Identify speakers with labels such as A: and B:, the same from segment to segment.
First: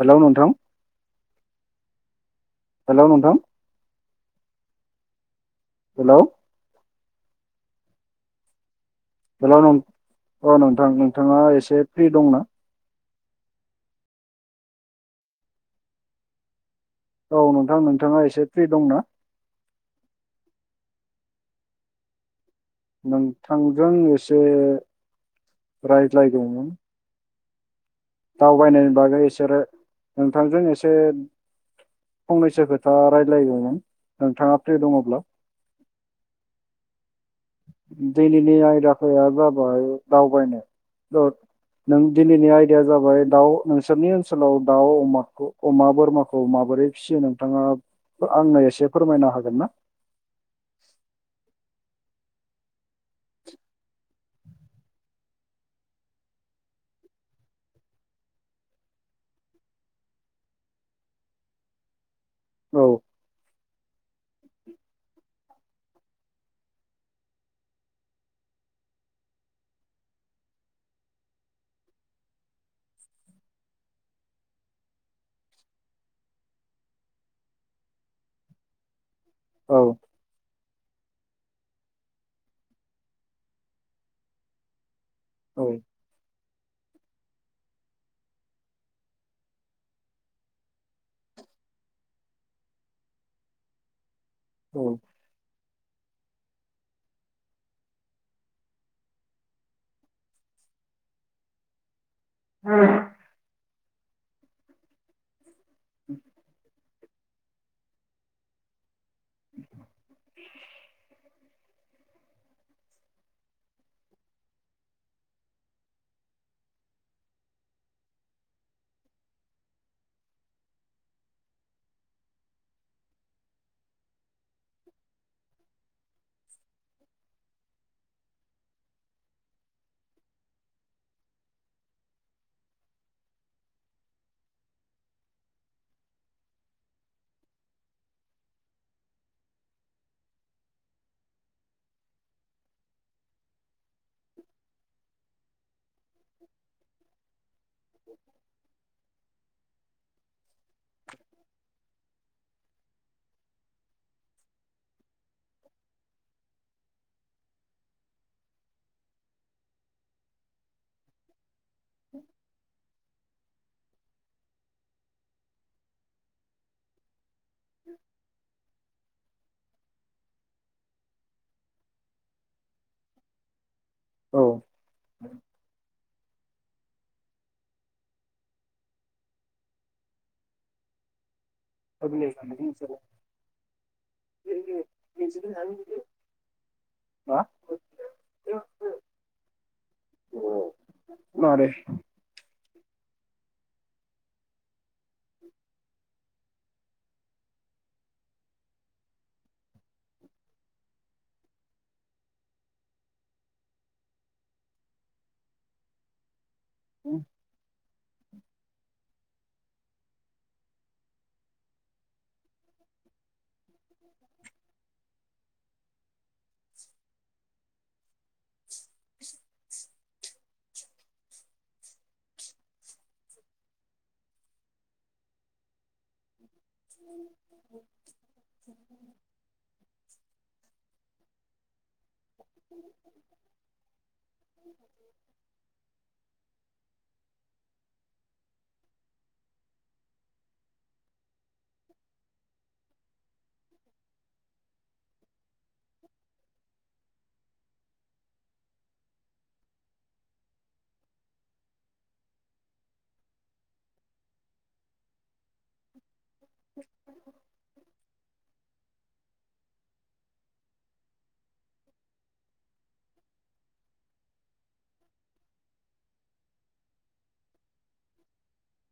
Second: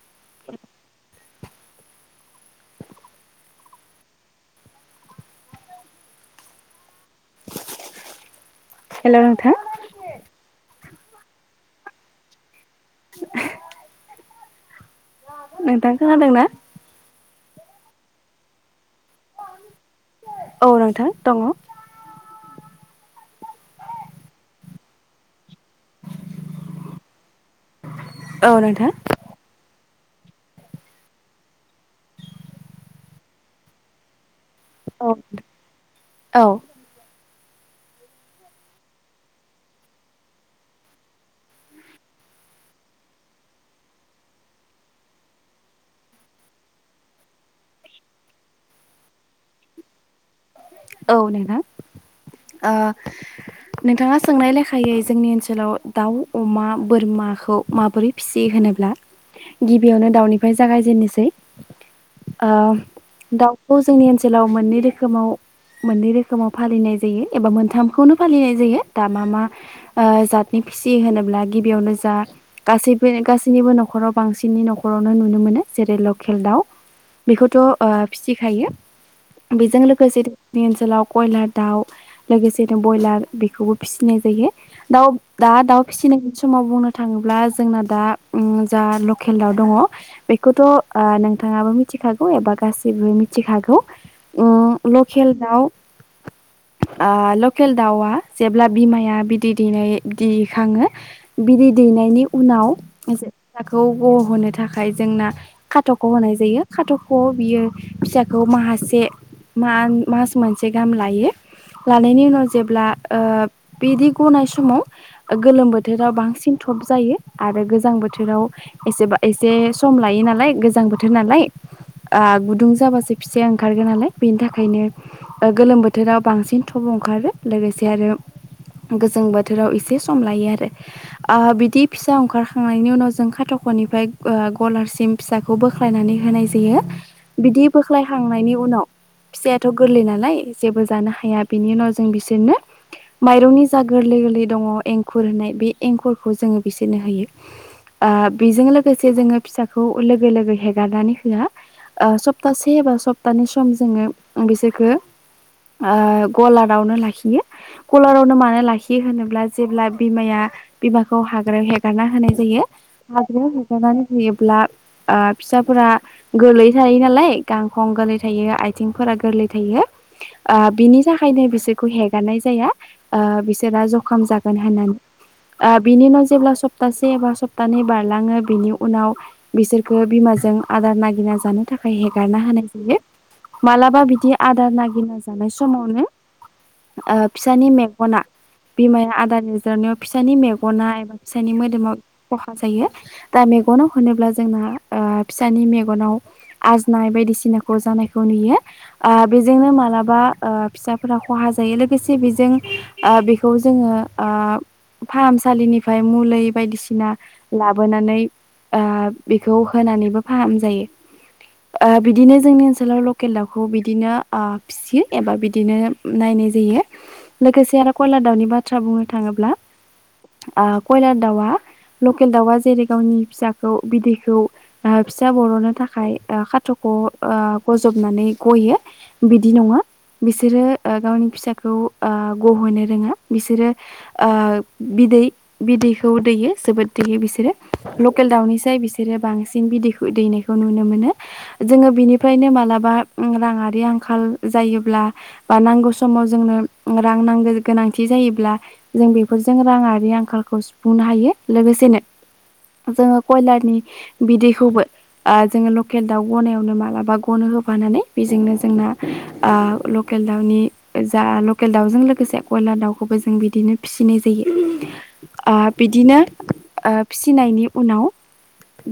A: Hello नोंथां। Hello नोंथां hello
B: hello नोंथां
A: हेलौ नों अ नोंथां नोंथाङा एसे फ्रि दंना?
B: नोंथां खोनादों ना?
A: औ नोंथां नोंथाङा एसे फ्रि दंना?
B: औ नोंथां दङ।
A: नोंथांजों एसे रायज्लायगौमोन।
B: औ नोंथां
A: दावबायनायनि बागै इसोरो नोंथांजों एसे फंनैसो खोथा रायज्लायगोन नोंथाङा फ्रि
B: औ
A: दङब्ला।
B: औ
A: दिनैनि आयदाफोरा जाबाय दावबायनाय नों दिनैनि आयदाया जाबाय दाउ नोंसोरनि ओनसोलाव दाउ अमाखौ अमा बोरमाखौ मा बोरै फिसियो नोंथाङा आंनो एसे फोरमायनो हागोन ना?
B: औ नोंथां ओ नोंथाङा सोंनाय लेखायै जोंनि ओनसोलाव दाउ अमा बोरमाखौ माबोरै फिसियो होन ब्ला गिबियावनो दाउनिफ्राय जागायजेनोसै ओ
A: औ
B: दाउखौ जोंनि ओनसोलाव मोननै रोखोमाव मोननै रोखोमाव फालिनाय जायो एबा मोनथामखौनो फालिनाय जायो दा मा मा ओ जातनि फिसि होनोब्ला गिबियावनो जा गासैबो गासैनिबो न'खराव बांसिननि न'खरावनो नुनो मोनो जेरै लकेल दाउ बेखौथ' ओ फिसिखायो बेजों
A: औ
B: लोगोसे जोंनि ओनसोलाव कयलार दाउ लोगोसेनो बयलार बेखौबो फिसिनाय जायो दाउ दा
A: औ
B: दाउ फिसिनायनि समाव बुं थाङोब्ला जोंना दा जा ओम लकेल दाउ दङ बेखौथ' ओ नोंथाङाबो मिथि खागौ एबा गासैबो मिथिखागौ ओम
A: ओम
B: खेलदाव
A: [inaudible]
B: ओ लकेल दाउआ जेब्ला बिमाया बिदै दैनाय दैखाङो बिदै दैनायनि उनाव जाखौ गहोनो थाखाय जोंना खाट'खौ होनाय जायो खाट' खौ बियो फिसाखौ मासे मास मोनसे गाहाम लायो। लानायनि उनाव जेब्ला ओ बिदि गनाय समाव गोलोम बोथोराव बांसिन जायो आरो गोजां बोथोराव एसे एसे सम लायो नालाय गोजां बोथोर नालाय ओ गुदुं जाबासो फिसाया ओंखारगोन नालाय बेनि थाखायनो गोलोम बोथोराव बांसिन थब ओंखारो लोगोसे आरो गोजां बोथोराव एसे सम लायो आरो ओ बिदि फिसा ओंखारखांनायनि उनाव जों खाथ' नखरनिफ्राय गलारसिम फिसाखौ बोख्लायनानै होनाय जायो बिदि बोख्लायखांनायनि उनाव फिसायाथ' गोरलै नालाय जेबो जानो हाया बिनि उनाव जों बिसोरनो माइरंनि जा गोरलै गोरलै दङ एंखुर होननाय बे एंखरखौ जोङो बिसोरनो होयो ओ बेजों लोगोसे जोङो फिसा खौ लोगो लोगो हेगारनानै होआ ओ सप्तासे एबा सप्तानै सम जोङो आं बिसोरखौ ओ गलारावनो लाखियो गलारावनो मानो लाखियो होनोब्ला जेब्ला बिमाया बिबारखौ हाग्रायाव हेगारना होनाय जायो। हाग्रायाव हगारनानै होयोब्ला ओ फिसाफोरा गोरलै थायो नालाय गांखं गोरलै थायो आथिंफोरा गोरलै थायो। बिनि थाखायनो बिसोरखौ हेगारनाय जाया ओ बिसोरा ज खम जागोन
A: औ
B: होन्नानै बिनिनो जेब्ला सप्तासे एबा सप्तानै बारलाङो बिनि उनाव बिसोरखो बिमाजों आदार नागिरना जानो थाखाय
A: मा
B: हेगारना होनाय जायो मालाबा बिदि आदार नागिरना जानाय समावनो फिसानि मेगना बिमाया आदार लजिरनायाव फिसानि मेगना एबा फिसानि
A: मारै
B: मोदोमाव खखा जायो दा मेनाव होनोब्ला जोंना फिसानि मेगनाव आजनाय बायदिसिना खौ जानाय नुयो बेजोंनो मालाबा फिसाफोरा खहा जायो लोगोसे बेजों बेखौ जोंङो फाहाम सालिनिफ्राय मुलै बायदिसिना ला बोनानै बेखौ होनानैबो फाहामनाय जायो। बिदिनो जोंनि ओनसो लाव लकेल दाउखौ बिदिनो फिसियो एबा बिदिनो नायनाय जायो लोगोसे खयला दाउनि बाथ्रा बुंनो थाङोब्ला कयला दाउआ लकेल दाउआ जेरै गावनि फिसाखौ बिदैखौ फिसा बर'नो थाखाय खाथ' खआव बजबनानै गयो बिदि नङा बिसोरो गावनि फिसाखौ गह'नो रोङा बिसोरो बिदै बिदैखौ दैयो जोबोद गथिखे बिसोरो लकेल दाउनिसाय बिसोरो बांसिन बिदैखौ दैनायखौ नुनो मोनो जोङो बिनि फ्रायनो मालाबा राङारि आंखाल जायोब्ला बा नांगौ समाव जोंनो रां नांगो गोनांथि जायोब्ला जों बेफोरजों राङारि आंखालखौ सुफुंनो हायो लोगोसेनो जोङो कयलारनि बिदैखौबो जोङो लकेल दाउ गनायावनो मालाबा गनो होफानानै बेजोंनो जोंना लकेल दाउनि जा लकेल दाउजों लोगोसे बयलार दाउखौबो जों बिदिनो फिसिनाय जायो। बिदिनो फिसिनायनि उनाव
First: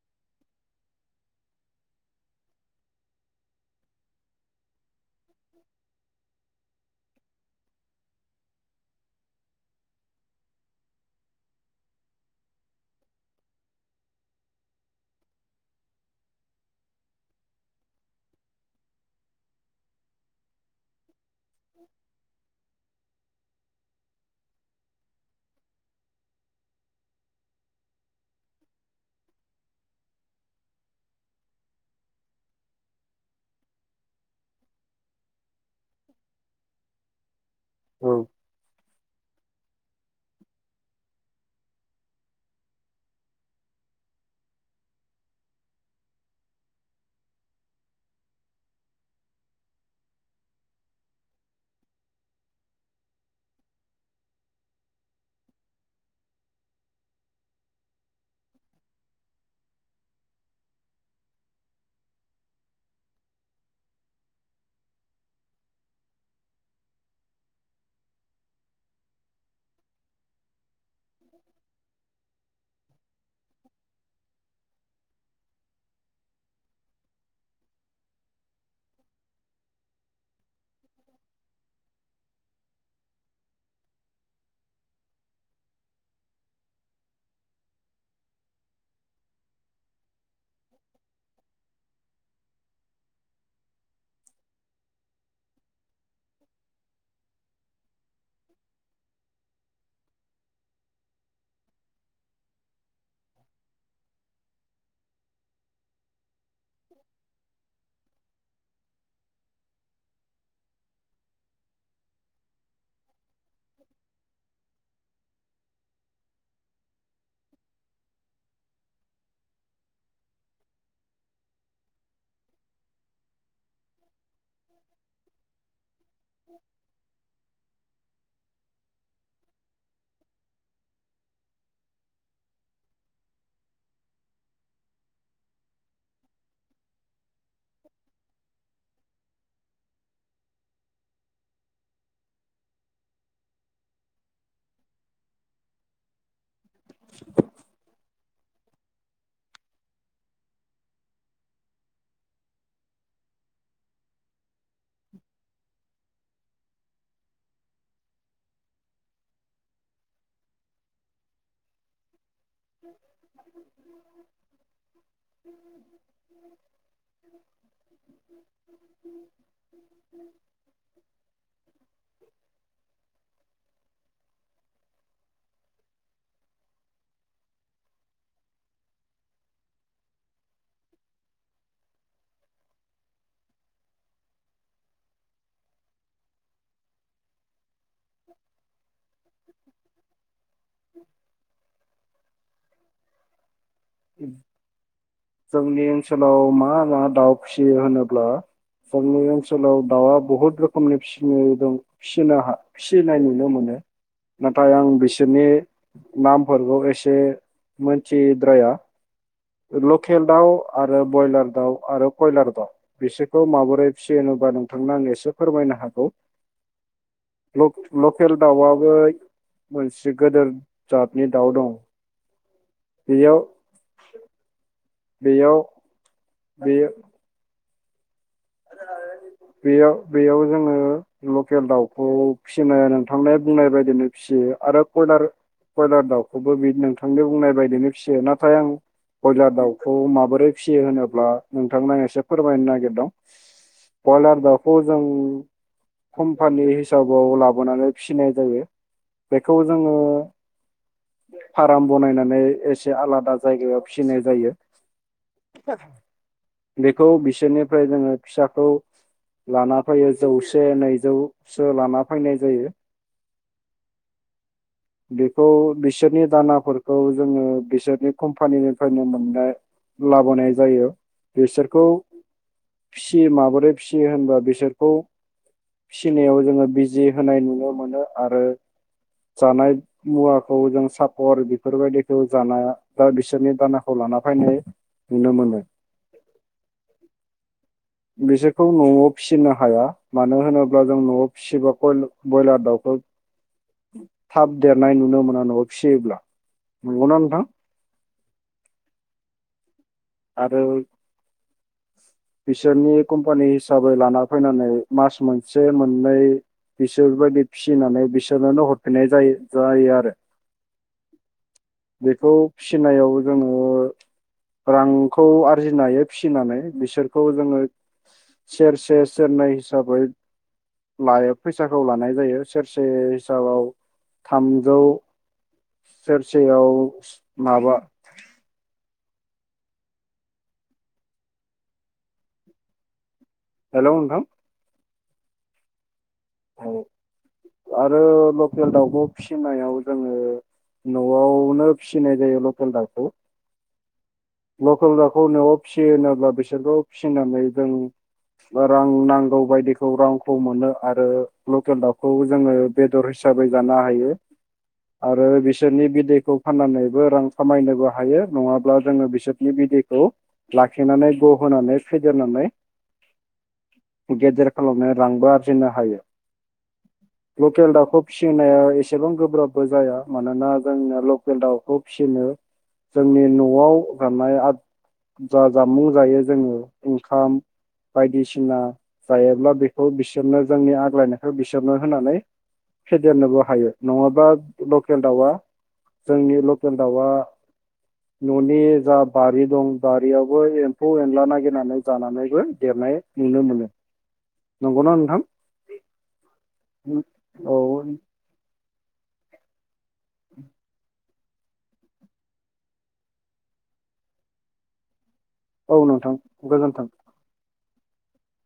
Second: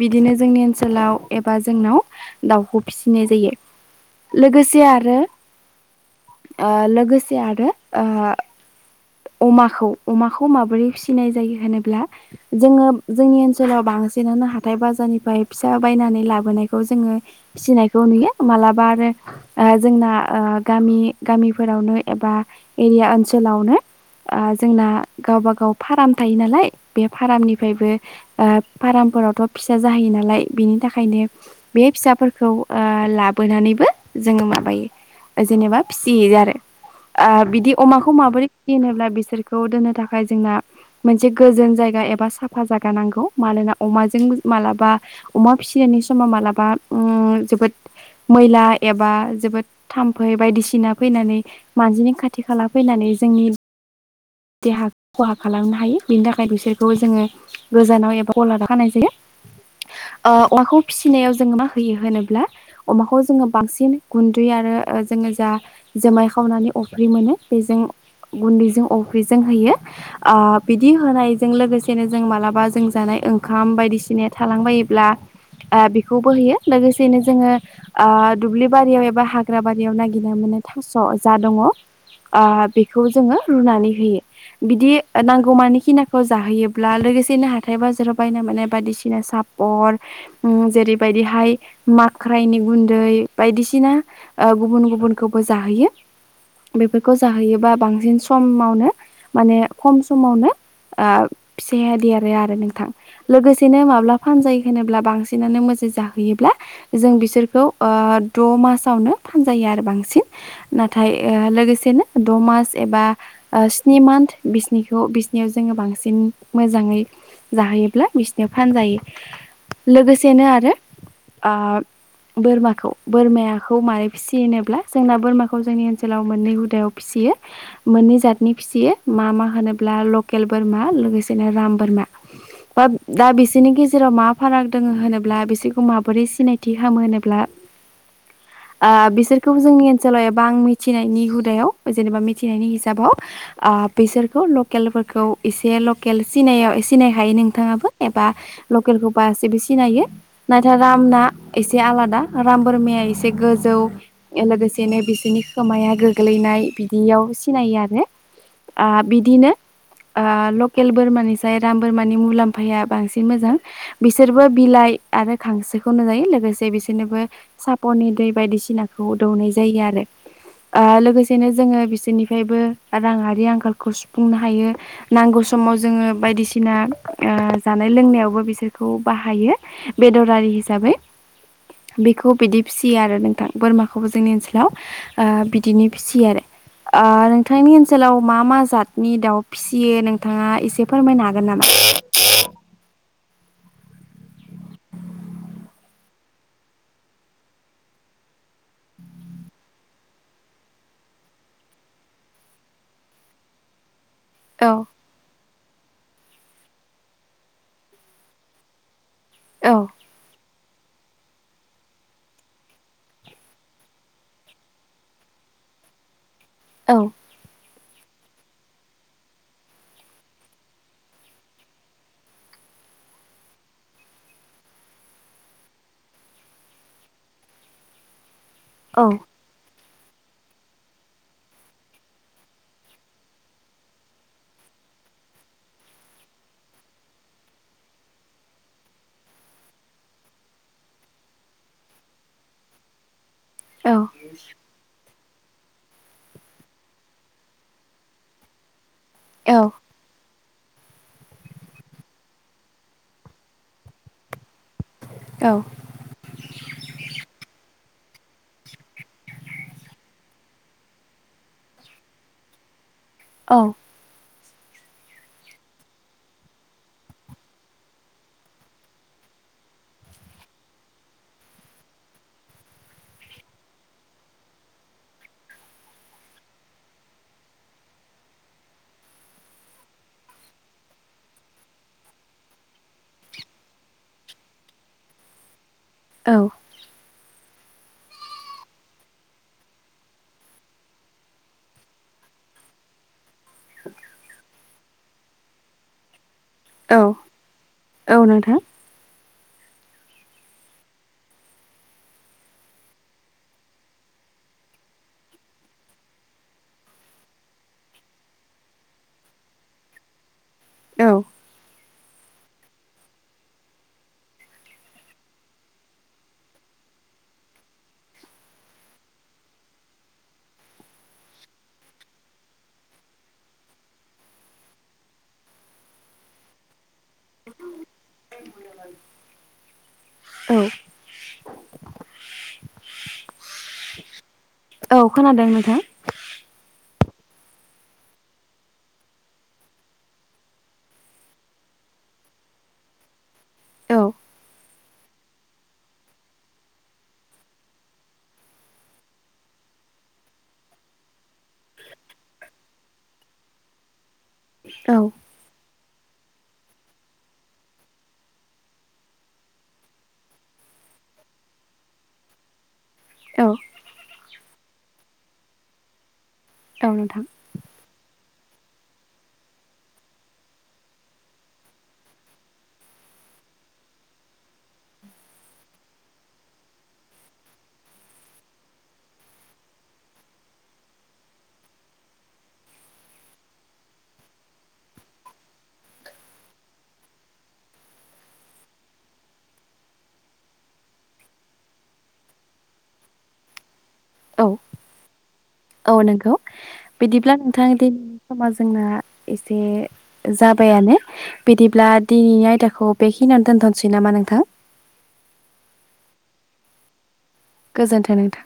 B: बिदिनो जोंनि ओनसोलाव एबा जोंनाव दाउखौ फिसिनाय जायो लोगोसे आरो लोगोसे आरो ओ अमाखौ अमाखौ माबोरै फिसिनाय जायो होनोब्ला जोङो जोंनि ओनसोलाव बां बांसिनानो हाथाय बाजारनिफ्राय फिसा बायनानै लाबोनायखौ जोङो फिनायखौ नुयो मालाबा आरो जोंना गामि गामिफोरावनो एबा एरिया ओनसोलावनो जोंना गावबा गाव फार्म थायो नालाय बे फार्मनिफ्रायबो फार्म आवथ' फिसा जाहैयो नालाय बेनि थाखायनो बे फिसाफेर खौ लाबोनानैबो जोङो माबायो जेनेबा फिसियो आरो। बिदि अमाखौ
A: औ
B: माबोरै फि होनोब्ला बिसोर खौ दोननो थाखाय जोंना मोनसे गोजोन जायगा एबा साफा जायगा नांगौ मानोना अमाजों मालाबा अमा फिसिनायनि समाव मालाबा जोबोद मैला एबा जोबोद थाम्फै बायदिसिना फैनानै मानजिनि खाथि खाला फैनानै जोंनि देहा खहा खालामनो हायो बिनि थाखाय बिसोरखौ जोङो गोजानाव एबा गलादाव खानाय जायो। अमाखौ फिसिनायाव जोङो मा होयो होनोब्ला अमाखौ जोङो बांसिन गुन्दै आरो जोङो जा जुमाय खावनानै अफ्रि मोन बेजों गुन्दैजों अफ्रिजों होयो बिदि होनायजों लोगोसेनो जों मालाबा जों जानाय ओंखाम बायदि बिसिनो थालांबायोब्ला बिखौबो होयो लोगोसेनो जोङो दुब्लिबारि याव एबा हाग्रा बारियाव नागिरना माने थास' जा दङ बेखौ जोङो रुनानै होयो। बिदि नांगौमानि खिनाखौ जाहोयोब्ला लोगोसेनो हाथाय बाजाराव बायना मानाय बायदिसिना साफ अन जेरैबायदिहाय माख्रायनि गुन्दै बायदिसिना गुबुन गुबुन खौबो जाहोयो बेफोरखौ जाहोयोब्ला बांसिन सु समावनो माने खम समावनो ओ फिसायादि आरो आरो नोंथां लोगोसेनो माब्ला फानजायो होनोब्ला बांसिनानो मोजां जाहोयोब्ला जों बिसोरखौ ओ द' मासावनो फानजायो आरो बांसिन नाथाय लोगोसेनो द' मास एबा स्नि मान्थ बिसनिखौ बिसनियाव जोङो बांसिन मोजाङै जाहोयोब्ला बिसनोाव फानजायो लोगोसेनो आरो ओ बोरमाखौ बोरमाखौ माय फिसिनोब्ला जोंना बोरमाखौ जोंनि ओनसोलाव मोननै हुदायाव फिसियो। मोननै जतनि फिसियो मा मा होनोब्ला लकेल बोरमा लोगोसेनो राम बोरमा। बा दा बिसोरनि गेजेराव मा फाराग दङ होनोब्ला बिसोरखौ माबोरै सिनायथि खालामो होनोब्ला
A: [inaudible]
B: बिसोरखौ जोंनि ओनसोलाव एबा आं मिथिनायनि हुदायाव जेनेबा मिथि सिनायनि हिसाबाव बिसोरखौ लकेलफोरखौ एसे लकेल सिनायाव सिनाय हायो नोंथाङाबो ए बा लकेलखौ बाससिबो सिनायो नाथाय रामना एसे आलादा राम बोरमाया एसे गोजौ लोगोसेनो बिसोरनि खोमाया गोग्लैनाय बिदियाव सिनायो आरो। ओ बिदिनो लकेल बोरमानिफ्रायाय राम बोरमानि मुलामफ फाया बांसिन मोजां बिसोरबो बिलाइ आरो खांसोखौनो जायो लोगोसे बिसोरनोबो सापरनि दै बायदिसिनाखौ दौनाय जायो आरो ओ लोगोसेनो जोङो बिसोरनिफ्रायबो राङारि आंखालखौ सुफुंनो हायो नांगौ समाव जोङो बायदिसिना ओ जानाय लोंनायावबो बिसोरखौ बाहायो बेदरारि हिसाबै। बेखौ बिदि फिसियो आरो नोंथां बोरमाखौबो जोंनि ओनसोलाव बिदिनो फिसियो आरो। ओ नोंथांनि ओनसोलाव मा मा जतनि दाउ फिसियो नोंथाङा एसे फोरमायनो हागोन नामा?
A: जोंनि ओनसोलाव मा मा दाउ फिसियो होनोब्ला जोंनि ओनसोलाव दाउआ बहुद रोखोमनि फिसिनो दंनो फिसिनाय नुनो मोनो। [inaudible] नाथाय
B: औ
A: आं बिसोरनि नामफोरखौ एसे मोनथिद्राया।
B: औ
A: लखेल दाउ आरो ब्रयलार दाउ आरो कयलार दा बिसोरखौ माबोरै फिसियो होनोबा नोंथांनो आं एसे फोरमायनो। हागौ
B: औ
A: लकेल दाउआबो मोनसे गदेर जातनि दाउ दं। बियाव बेयाव बेयो
B: औ
A: बियाव बेयाव जोङो लकेल दाउखौ फिसिनाय नोंथांनाया बुंनाय बायदिनो फिसियो आरो ब ब्रयलार दाउखौबो बि नोंथांनि बुंनाय बायदिनो फिसियो नाथाय आं ब्रयलार दाउखौ माबोरै फिसियो होनोब्ला नोंथांना एसे फोरमायनो नागिरदों।
B: औ
A: बयलार दाउखौ जों कम्पानि हिसाबाव लाबोनानै फिनाय जायो बेखौ
B: औ
A: जोङो फार्म बनायनानै एसे आलादा जायगायाव फिनाय जायो। बेखौ बिसोरनिफ्राय जोङो फिसाखौ लाना फैयो जौसे नैजौसो लाना फैनाय जायो।
B: औ
A: [inaudible] बेखौ बिसोरनि दानाफोरखौ जोङो बिसोरनि कम्पानिनिफ्रायनो मोननाय लाबोनाय जायो बिसोरखौ फिसियो माबोरै फिसियो होनबा बिसोरखौ। फिसिनायाव जोङो बिजि होनाय नुनो मोनो आरो। जानाय मुवाखौ जों सापर बेफोरबायदिखौ जानाया दा बिसोरनि दानाखौ। लाफायनाय नुनो मोनो।
B: औ
A: बिसोरखौ न'आव फिसिनो हाया, मानो होनोब्ला जों न'आव फिसिबा ब्रयलार दाउखौ थाब देरनाय नुनो मोना न'आव फिसियोब्ला
B: औ
A: नंगौना नोंथां
B: औ नोंथां।
A: आरो बिसोरनि कम्पानि हिसाबै लाना फैनानै मास मोनसे मोननै बिसोरबायदि फिसिनानै बिसोरनोनो हरफिननाय जायो जायो आरो।
B: औ
A: बेखौ फिनायाव जोङो रांखौ आरजिनो हायो फिसिनानै बिसोरखौ जोङो सेरसे सेरनै हिसाबै लायो फैसाखौ लानाय जायो सेरसे हिसाबाव थामजौ सेरसेयाव माबा
B: औ
A: हेलौ नोंथां।
B: औ खोनादों नोंथां।
A: आरो लकेल दाउखौ फिसिनायाव जोङो न'आवनो फिसिनाय जायो लकेल दाउखौ।
B: औ
A: लकेल दाउखौ न'आव फिसियो होनोब्ला बिसोरखौ फिसिनानै जों रां नांगौ बायदिखौ रांखौ मोनो आरो लकेल दाउखौ जोङो बेदर हिसाब साबै जानो हायो।
B: औ
A: आरो बिसोरनि बिदैखौ फाननानैबो रां खामायनोबो हायो नङाब्ला जोङो बिस सोरनि बिदैखौ लाखिनानै ग'होनानै फेदेरनानै
B: औ
A: गेदेर खालामनाया रांबो आरजिनो हायो
B: नोंथां
A: लकेल दाउखौ फिस फिनाया एसेबां गोब्राबबो जाया मानोना जोंना लकेल दाउखौ फिनो जोंनि न'आव गाननाय आ जा जामुं जायो जोङो ओंखाम बायदिसिना जायोब्ला बेखौ बिसोरनो जोंनि आग्लायनायखौ बिसोरनो होनानै फेदेरनोबो हायो नङाबा लकेल दाउआ जोंनि लकेल दाउआ न'नि जा बारि दं बारियावबो एम्फौ एनला नागिरनानै जानानैबो देरनाय नुनो मोनो।
B: औ
A: नंगौना नोंथां?
B: औ नंगौ बिदिब्ला
A: औ
B: नोंथां दिनै समा जोंना एसे जाबायानो। बिदिब्ला दिनैनि आयदाखौ बेखिनियावनो दोनथ'नोसै नामा नोंथां?
A: औ नोंथां गोजोनथों।
B: गोजोन्थो नोंथा।